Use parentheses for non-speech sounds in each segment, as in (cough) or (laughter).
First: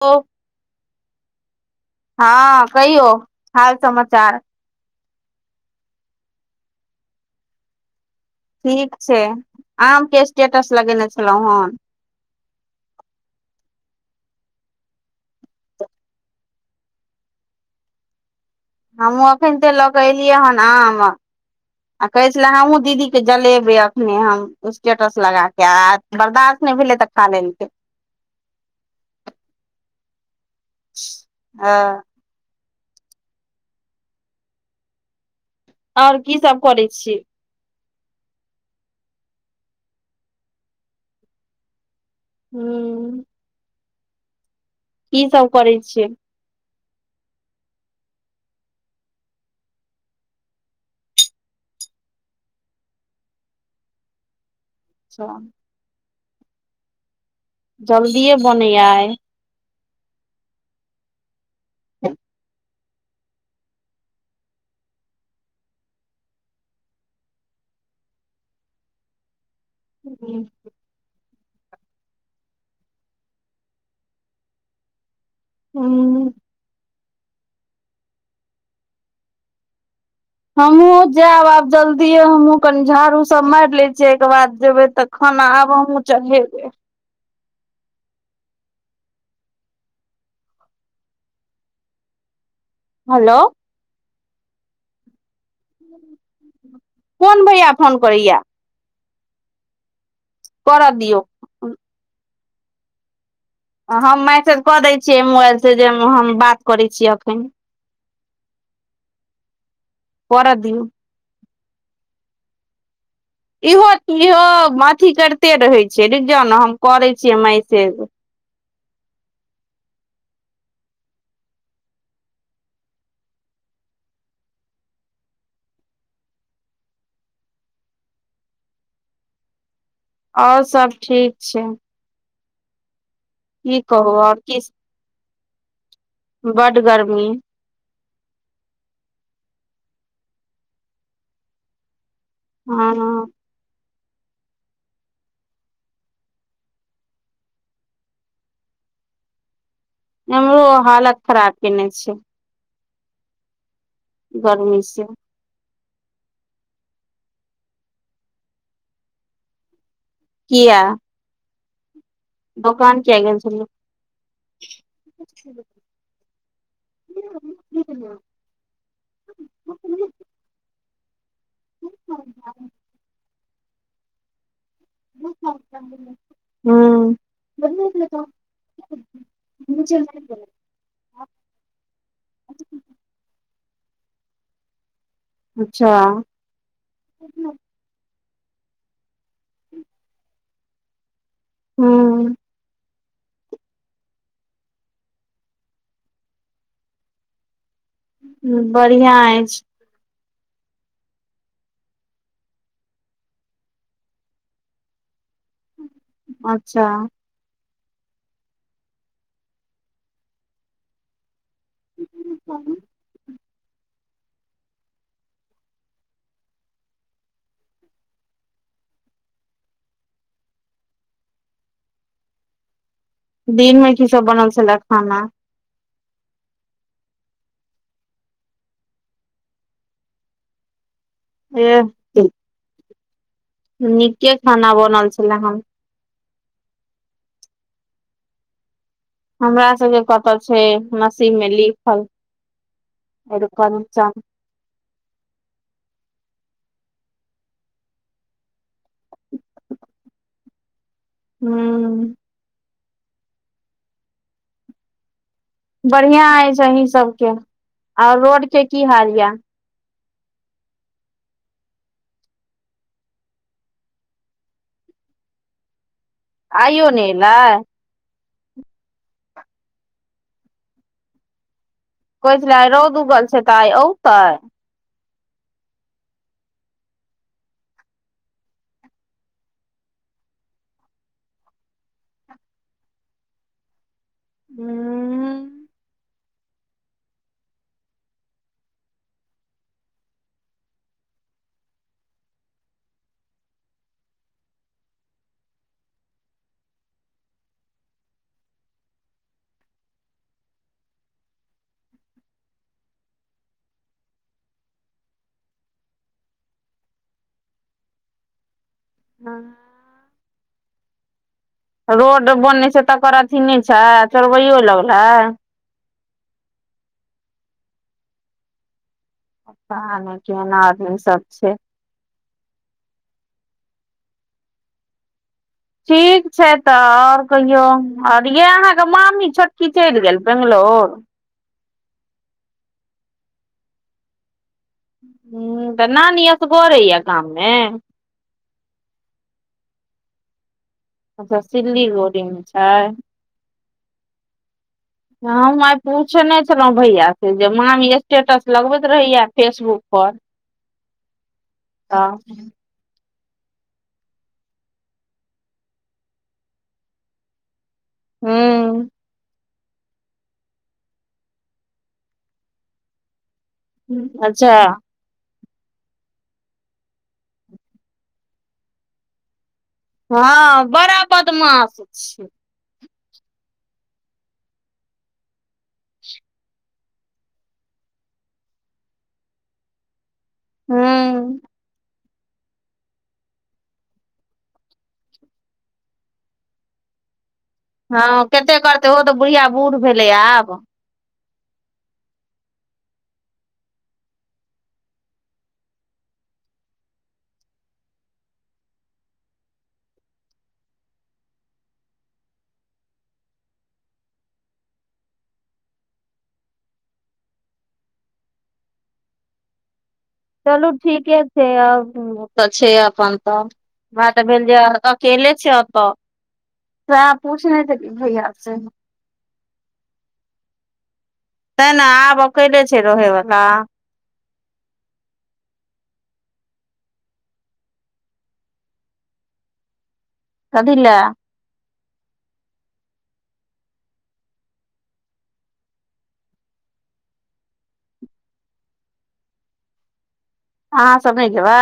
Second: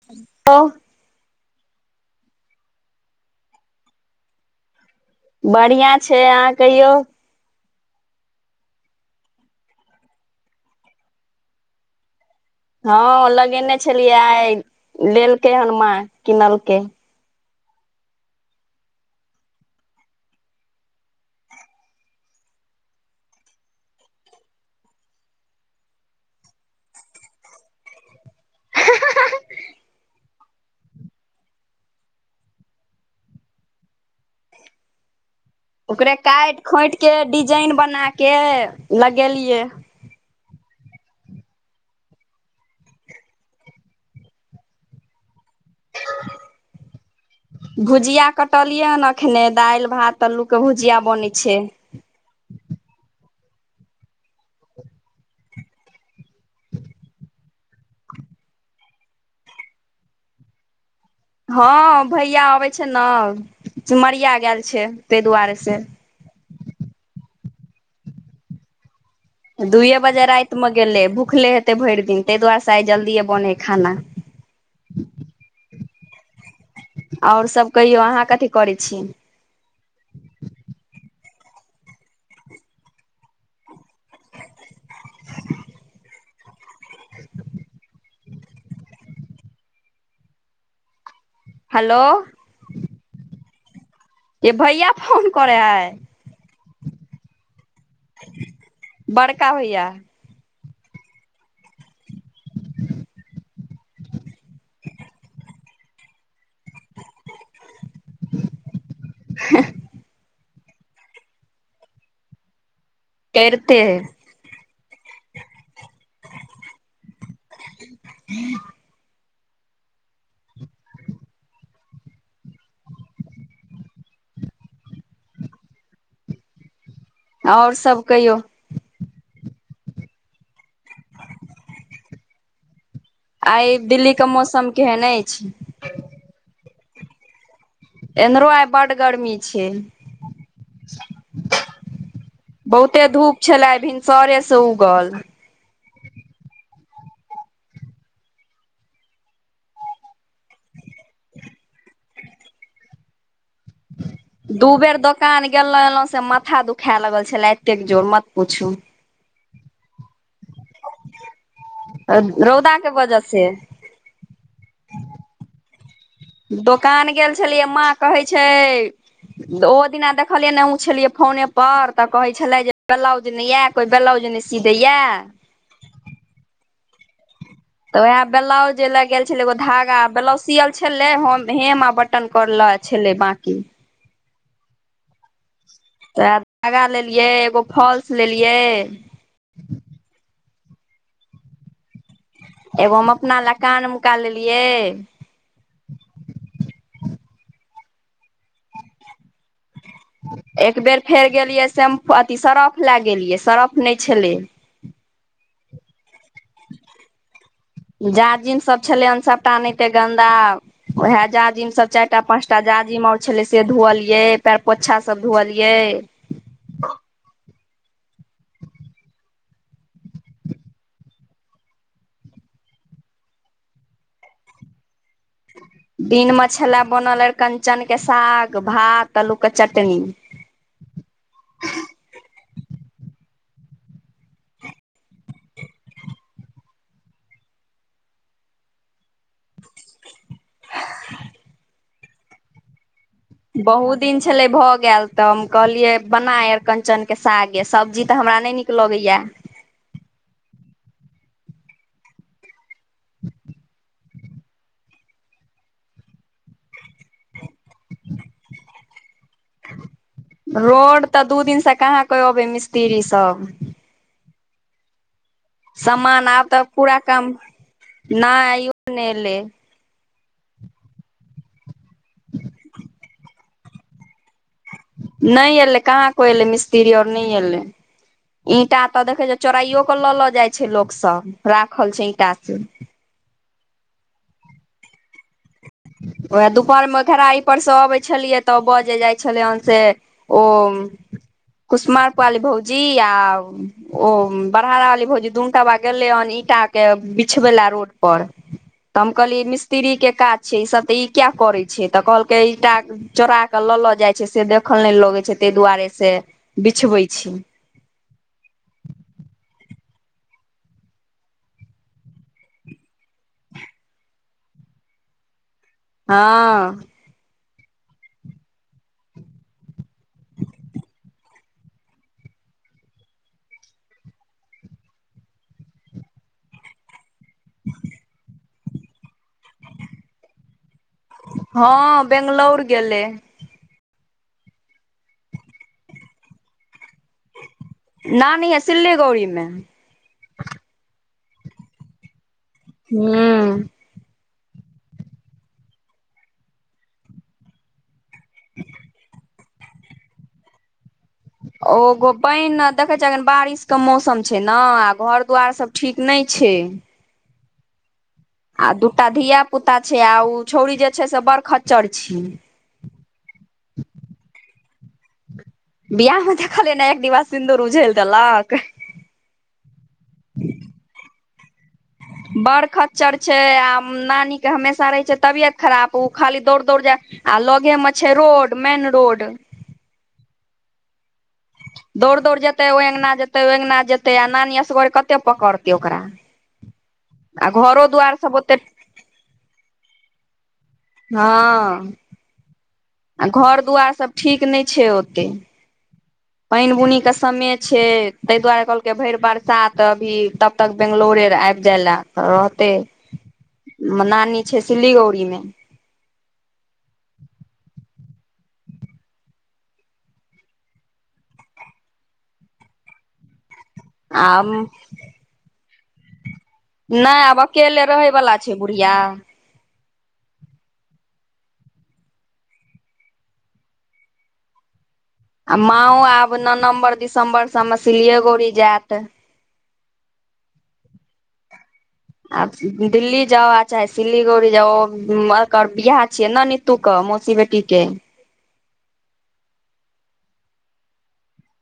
त (inaudible) हँ कहि यौ हाल समाचार बढ़िआं छै अहाँ कहियौ ठीक छै आम के स्टेटस लगेने छलहुँं हैन हँ लगेने छलियए आइ लेलकै हन माँ किनलकै हमहूँ एखइनते लऽ के एलियै हन आम कहे छलै हमहूँ दीदी के जलेबे अखने हम स्टेटस लगा के आयत बर्दाश्त नय भेलै तऽ खा लेलकै हँ ओकरे आओर की सब काइट करै खोट के छियै डिजाइन बना के लगेलियए हूँ की सब करै छियै भुजिया कटलियै हन अखने दाइल भात अल्लू के भुजिया बनैत छै अच्छा। जल्दिये बनै यआइ हँ भैया अबै छै ने चिमरिया गेल छै ताहि दुआरे से दुइए बजे ह राइतमे गेलै भुखले हेतै भरि दिन ताहि दुआरेसँ आइ जल्दिए बनै हइ खाना हँ ओर सभ कहियौ अहाँ कथी करै छीयै हमहुँ जायब आब जल्दिए हमहूँ कनि झाड़ू सब मारि लै छियै एहिके बाद जेबै तऽ खाना आब हमहुँ चढ़ेबे हेलो हेलो के भैया फोन करे है कोन भैया फोन करैया बड़का होइया कर दियौ हम मैसेज कऽ दै छियै मोबाइल से जे हम बात करैत छीयै एखन (unintelligible) (inaudible) पर दिऔ करिते इहो है इहो अथी करते रहे छै क जाउ ने हम करे छियै मैसेज (inaudible) ओर सब कहियौ ओर सब ठीक छै आइ की दिल्ली कहू के आओर मौसम केहन अछि बड्ड गर्मी इम्हरो आइ बड्ड गर्मी छै बहुते हँ धूप छलै भिनसरे से उगल हमरो हालत खराब कने छै दू गर्मी बेर से दोकान गेलौ एलहु से म क दुखाए लगल छलै एतेक जोर मत पुछू किया रौदा के दोकान वजह क से गो दोकान गेल छलियै माँ छलियै कहे छै ओ दिना देख देखलियै नहि हमहुँ छलियै फोनेप तऽ कहै छलै जे ब्लाउज नै या तऽ ब्लाउज नहि सी दैया हँ तऽ वएह ब्लाउज जे लग गेल छलै एगो धागा ब्लाउज सियल छलै हेम आ बटन करले छलै बाँकी अच्छा तऽ धागा लेलियए एगो फॉल्स लेलियै हूँ एगो हम अपना ल्य कानमेका लेलियै ह बढ़िया अछि एक बेर फेर गेलियै शेम्पू अथ सर्फ लए गेलियै सर्फ नइ छलै अच्छा जाजिम सब छलै हन सबटा एहिते गन्दा होए जा जाजिम सब चारि टा पाच टा जाजिम और छले से धुवलिये पयर पोछा सब धुअलिये दिन में की सब बनल छल खाना दिन मे छला बनल कंचक के साग भात आलू के चटनी एह नीके खाना बनल छलै हन हमरा सबके कतऽ छै मशी में लिखल बहुत दिन अरिकंचन छलै भऽ गेल तऽ हम कहलियै बना अरकंचनके साग य सब्जी तऽ हमरा नहि नीक लगैया हूँ बढ़िया अछिय अही सबके आऔर रोड के की हाल यऽ रोड तऽ दू दिन से कहाँ के अबे मिस्त्री सब सामान आब तऽ आइयो पूरा ने काम एलै न आइयो ने एले कहै छलै आइ रौद उगल छै तऽ आइ औतै नहि एलै कहाँ को एलै मिस्त्री और नहि एलै ईंटा तऽ देखे छै चोराइयो के ल ल जाय छै लोक सब राखल छै ईंटा से हूँ ओएह दुपहर में खेराह पर से अबै छलियै तऽ बजे जाइ छलै हेन से ओ कुसमार पाली भौजी आ ओ बड़हार रहली भौजी दूनटा बा गेले हन ईंटा के बिछबै ला रोड पर तऽ हम कहलियै मिस्त्री के काज छै ईसब तऽ ई किया करै छै तऽ कहलकै ईटा चोरा के लऽ लऽ जाइ छै से देखल नय लगै छै ताहि दुआरे से बिछबै छी हँ रोड बनय छै तकर अथी नहि छै चोरबैयो लगल हे हँ चा नइ एना आर सब छै ठीक छै तऽ ओर कहियौ आओर यान मामी छोटकी चलि गेल बैंगलोर हँ बेंगलोर गेलैय ह तऽ नानि असगर या गाममें नानी है सिलीगुड़ी में अच्छा सिलीगोरी अ छै हूँ हम आइ पूछने छलहुँ भैया से जे मामी स्टेटस लगबैत रहैया फेसबुक पर ओ गो तऽ पैन देखै छ अखन बारिश के मौसम छै ने आ घर दुवार सब ठीक नहि छै आ हूँ दूटा धिया पुता छै आ ओ छौउरी जे छै से बड़ खच्चर छैय हँ अच्छा बियाह में देखल ने जे एक डिबा सिन्दूर उझेल देलक हँ बड़ा बदमाश छै बरखत चर छै आ नानीक के हमेशा रहै छै तबियत खराब ओ खाली दौड़ दौड़ जाय आ लोगे म छै रोड मेन रोड हूँ दौड़ दौड़ जेतै ओहि अंगना जेतै ओ अ्गना जेतै आ नानी असगर कते पकड़तै ओकरा आ घरो हँ दुआर सब ओते कतेक करतै ओ तऽ बुढ़िया बुढ़ भेलै आब हँ आ घर दुआर सभ ठीक नहि छै ओतेक पानि बुनीके समय छै ताहि दुआरे कहलकै भरि बरसात अभी त तक बैंगलोरे आबि जाय ला तऽ रहते नानी छै सिल्लीगौड़ी मे चलू ठीके छै आब तऽ छै अपन तऽ बात आ भेल जे केले छै अ त पूछने छै भैया से इा (inaudible) तै ने आब अकले छै रहेवला आ माओ आब नवम्बर दिसम्बर से हम सिल्लीए गोड़ी जायत क द ल आ दिल्ली जाो आ चाहे सिलीगोड़ी जा बियाह छियै न न तू कह मौसी बेटीके अहाँ सब नहि जेयबै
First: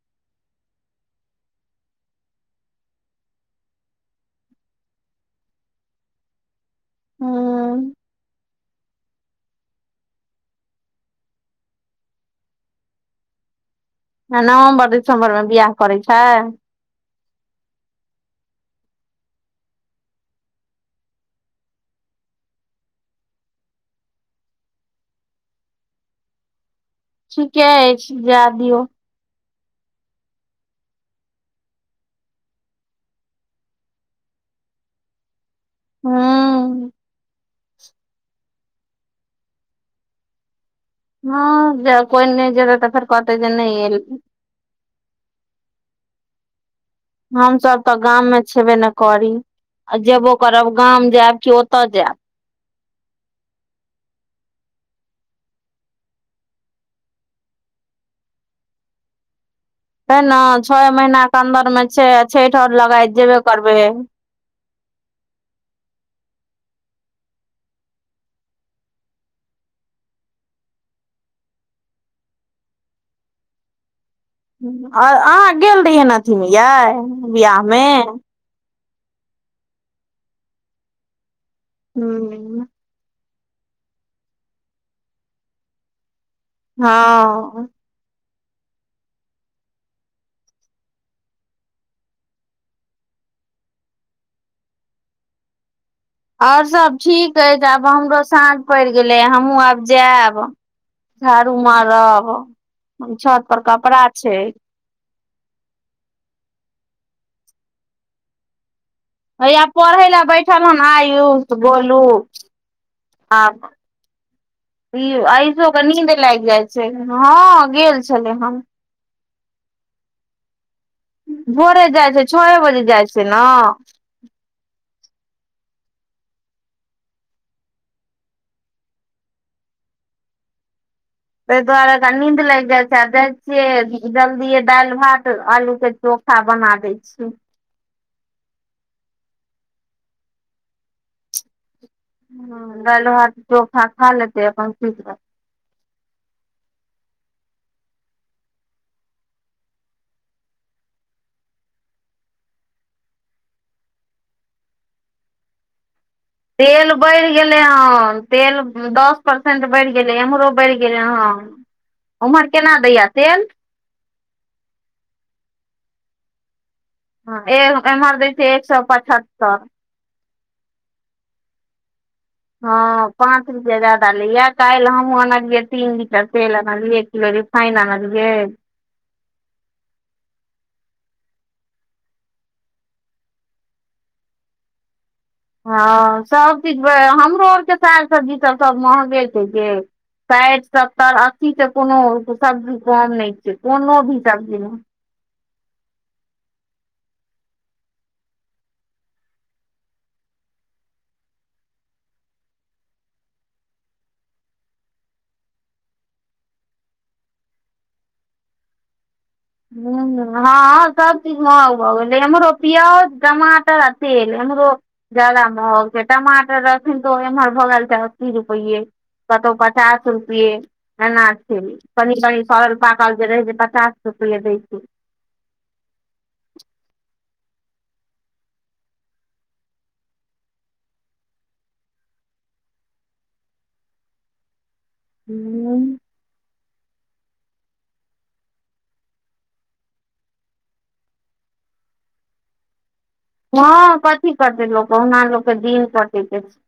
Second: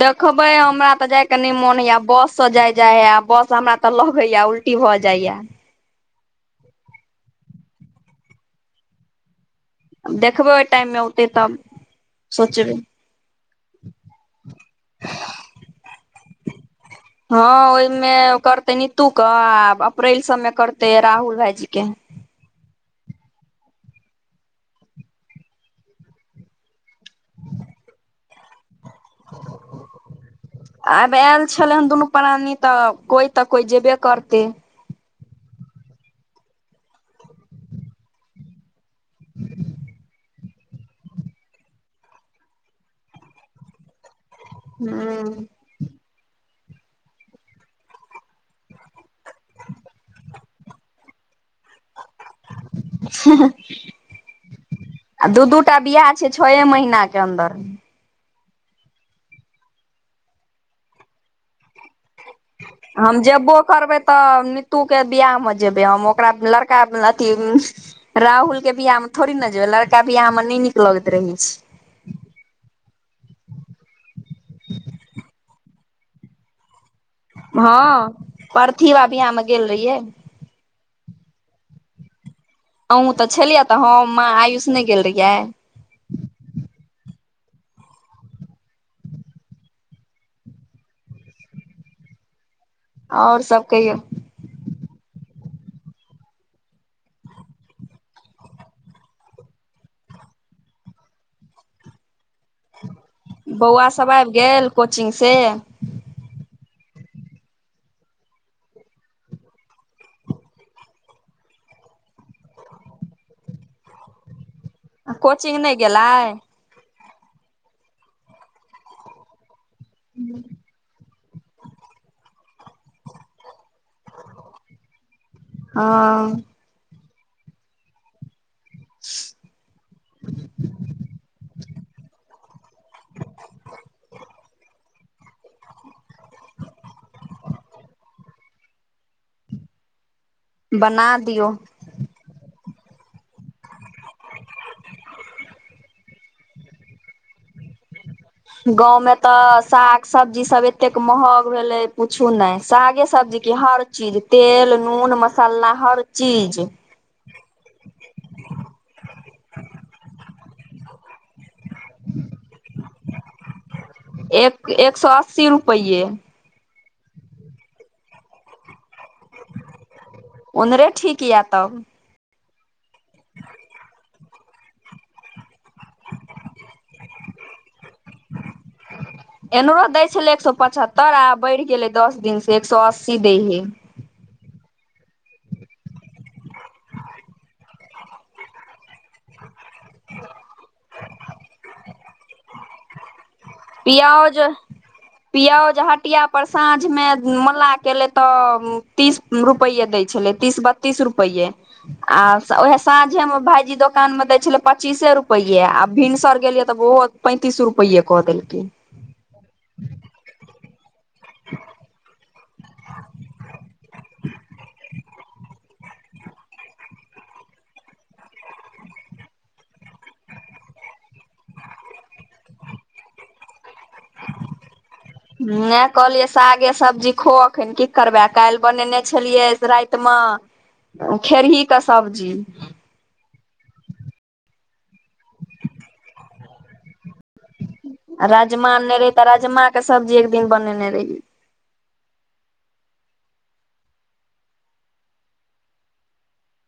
देखबै हमरा तऽ जाय के नहि मोन होइया बस से जाय जाय ह बस हमरा तऽ लगेया छुट्टी भऽ जाइया हँ (inaudible) देखबै ओहि टाइममे औतै तब सोचबै ह नवम्बर दिसम्बर मे बियाह करै छै हँ ओहिमे करते नीतू के आ अप्रैल सबमे करते राहुल भाईजी के ठीके अछि जा दियऔ आब आयल छले हन दुनू प्राणी तऽ कोई तऽ कोई जेबे करते हू हँ कोइ नहि जेत तऽ फेर कहते जे नहि आयल हुं हमसभ तऽ गाम मे छेबे नहि करी आ जेबो करब गाम जायब कि ओतऽ जायब ह (inaudible) आ दू दूटा बियाह छै छ महीना के अन्दर हे ने छओ महीनाक के अन्दरमे छै छठि आओर लगााय हम जेबे जेबो करबै तऽ (inaudible) तू के बियाह मे जेबै हम ओकरा लड़का अथी राहुल के बियाह मे थोड़ी ने जेबे लड़का बियाह मे नहि नीक लगैत रहै छै आ अहाँ गेल रहियै ने अथीमे याय हँ परथिवा बियाह मे गेल रहियै हूँ अहँ तऽ छलियै तऽ हम माँ आयुष नहि गेल रहियै हँ आओर सब कहियौ आओर सब ठीक ह त आब हमरो साँझ पड़ि गेलै हमहु आब जायब झाड़ू मारब छत पर कपड़ा छै कोचिंगसँ हैया पढ़ै लए बैठल हन आयुष गोलू आप कोचिंग आयुषो नहि के गेलै नीदे लाग जाइ छै हँ गेल छलै हम हू (inaudible) भोरे जाइ छै छए बजे जाइ छै ने हँ ह (inaudible) ताहि दुआरे नीन्द लागि जाइ छै आ याइ छियै जल्दि दालि भात आलू के चोखा बना दै छी बना दियौ ह दालो भात चोखा खा लेतै अपन सुति गााँंव मे तऽ साग सब्जी सब एते महग भेले पूछू ने सागे सब्जी क हर चीज तेल नून मसाला हर चीज तेल बढ़ि गेलै हँ तेल दस परसेंट बढ़ि गेलै इम्हरो बढ़ि गेलै हन ओम्हर केना दैया तेल एक एक सए अस्सी रुपैेएये ह एम्हर दै छै एक सए पचहत्तर उधरे ठीक यऽ तब हँ पाँच रुपएया प ला काल्हि हमहुँ आनलियै तीन लीटर तेल आनलियै एक किलो रिफाइन आनलियै (inaudible) एमहरो दै छलै एक सए पचहत्तर आ बढ़ि गेलै दस दिन से एक सए अस्सी दै हे हँ सबचीज हमरो आरके साग सब्जी त सब महगे छै जे साड सत्तर अस्सी तऽ कोनो सबजी कम नहि कोनो भी पिओज सब्जी मे पिओज हटिया पर साँझमे मल्लाह कलै तऽ तीस रुपैेये दै छलै तीस बत्तीस रुपैेए आ उएह साँझेमे भायजी दोकानमे दै छलै पच्चीसे रुपैए आ भिनसर गेलियै तऽ बहुत पैंतिस रुपैयए कऽ देलके हु हँ सब चीज महग भ गेल पिओज टमाटर आ तेल इमरो ज्यादा महग टमाटर रहथिन तऽ ओ एम्हर भऽ गेल छै अस्सी रुपैएये कतहु पचास रुपे एना छै कनि कनी सरल पाकल जे रहे जे पचास त फले दै छी (inaudible) ह कहलियै सागे सब्जी खो अखन की करबै काल्हि बनेने छलियै ताहिम खेरही क सब्जी हूँ राजमा आनने रहि तऽ राजमा के सब्जी एक दिन बनेने रहि हँ कथी करते लोग कहुना लोकके दिन कटे के छै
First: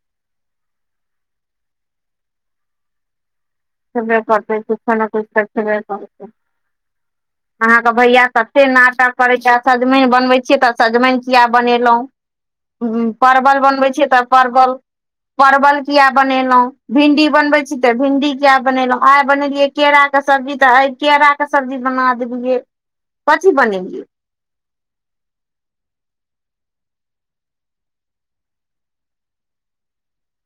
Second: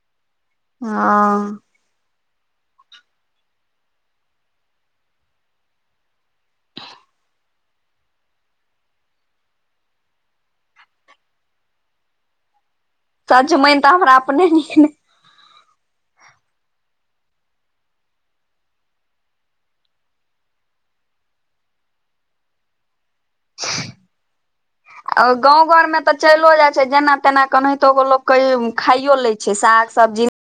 हाँ े करतै किछु ने किछु त खबे करत (unintelligible) अहाँके भैया कत्ते नाटक करैत छैथ सजमनि बनबै छियै तऽ सजमनि किया बनेलहुँ परवल सजमनि बनबै छियै हमरा तऽ अपने परवल नीक परवल किया बनेलहुं भिन्डी बनबे छी त भिन्डी किया बनेलहुं आइ बनेलियै केरा के सब्जी तऽ आ केरा के सब्जी बना देलियै कथी बनेलिय गाँंव घर मे तऽ चेलो जाय छै जेना तेना केनाहितो गो लोक खाइयो ले छै साग सब्जी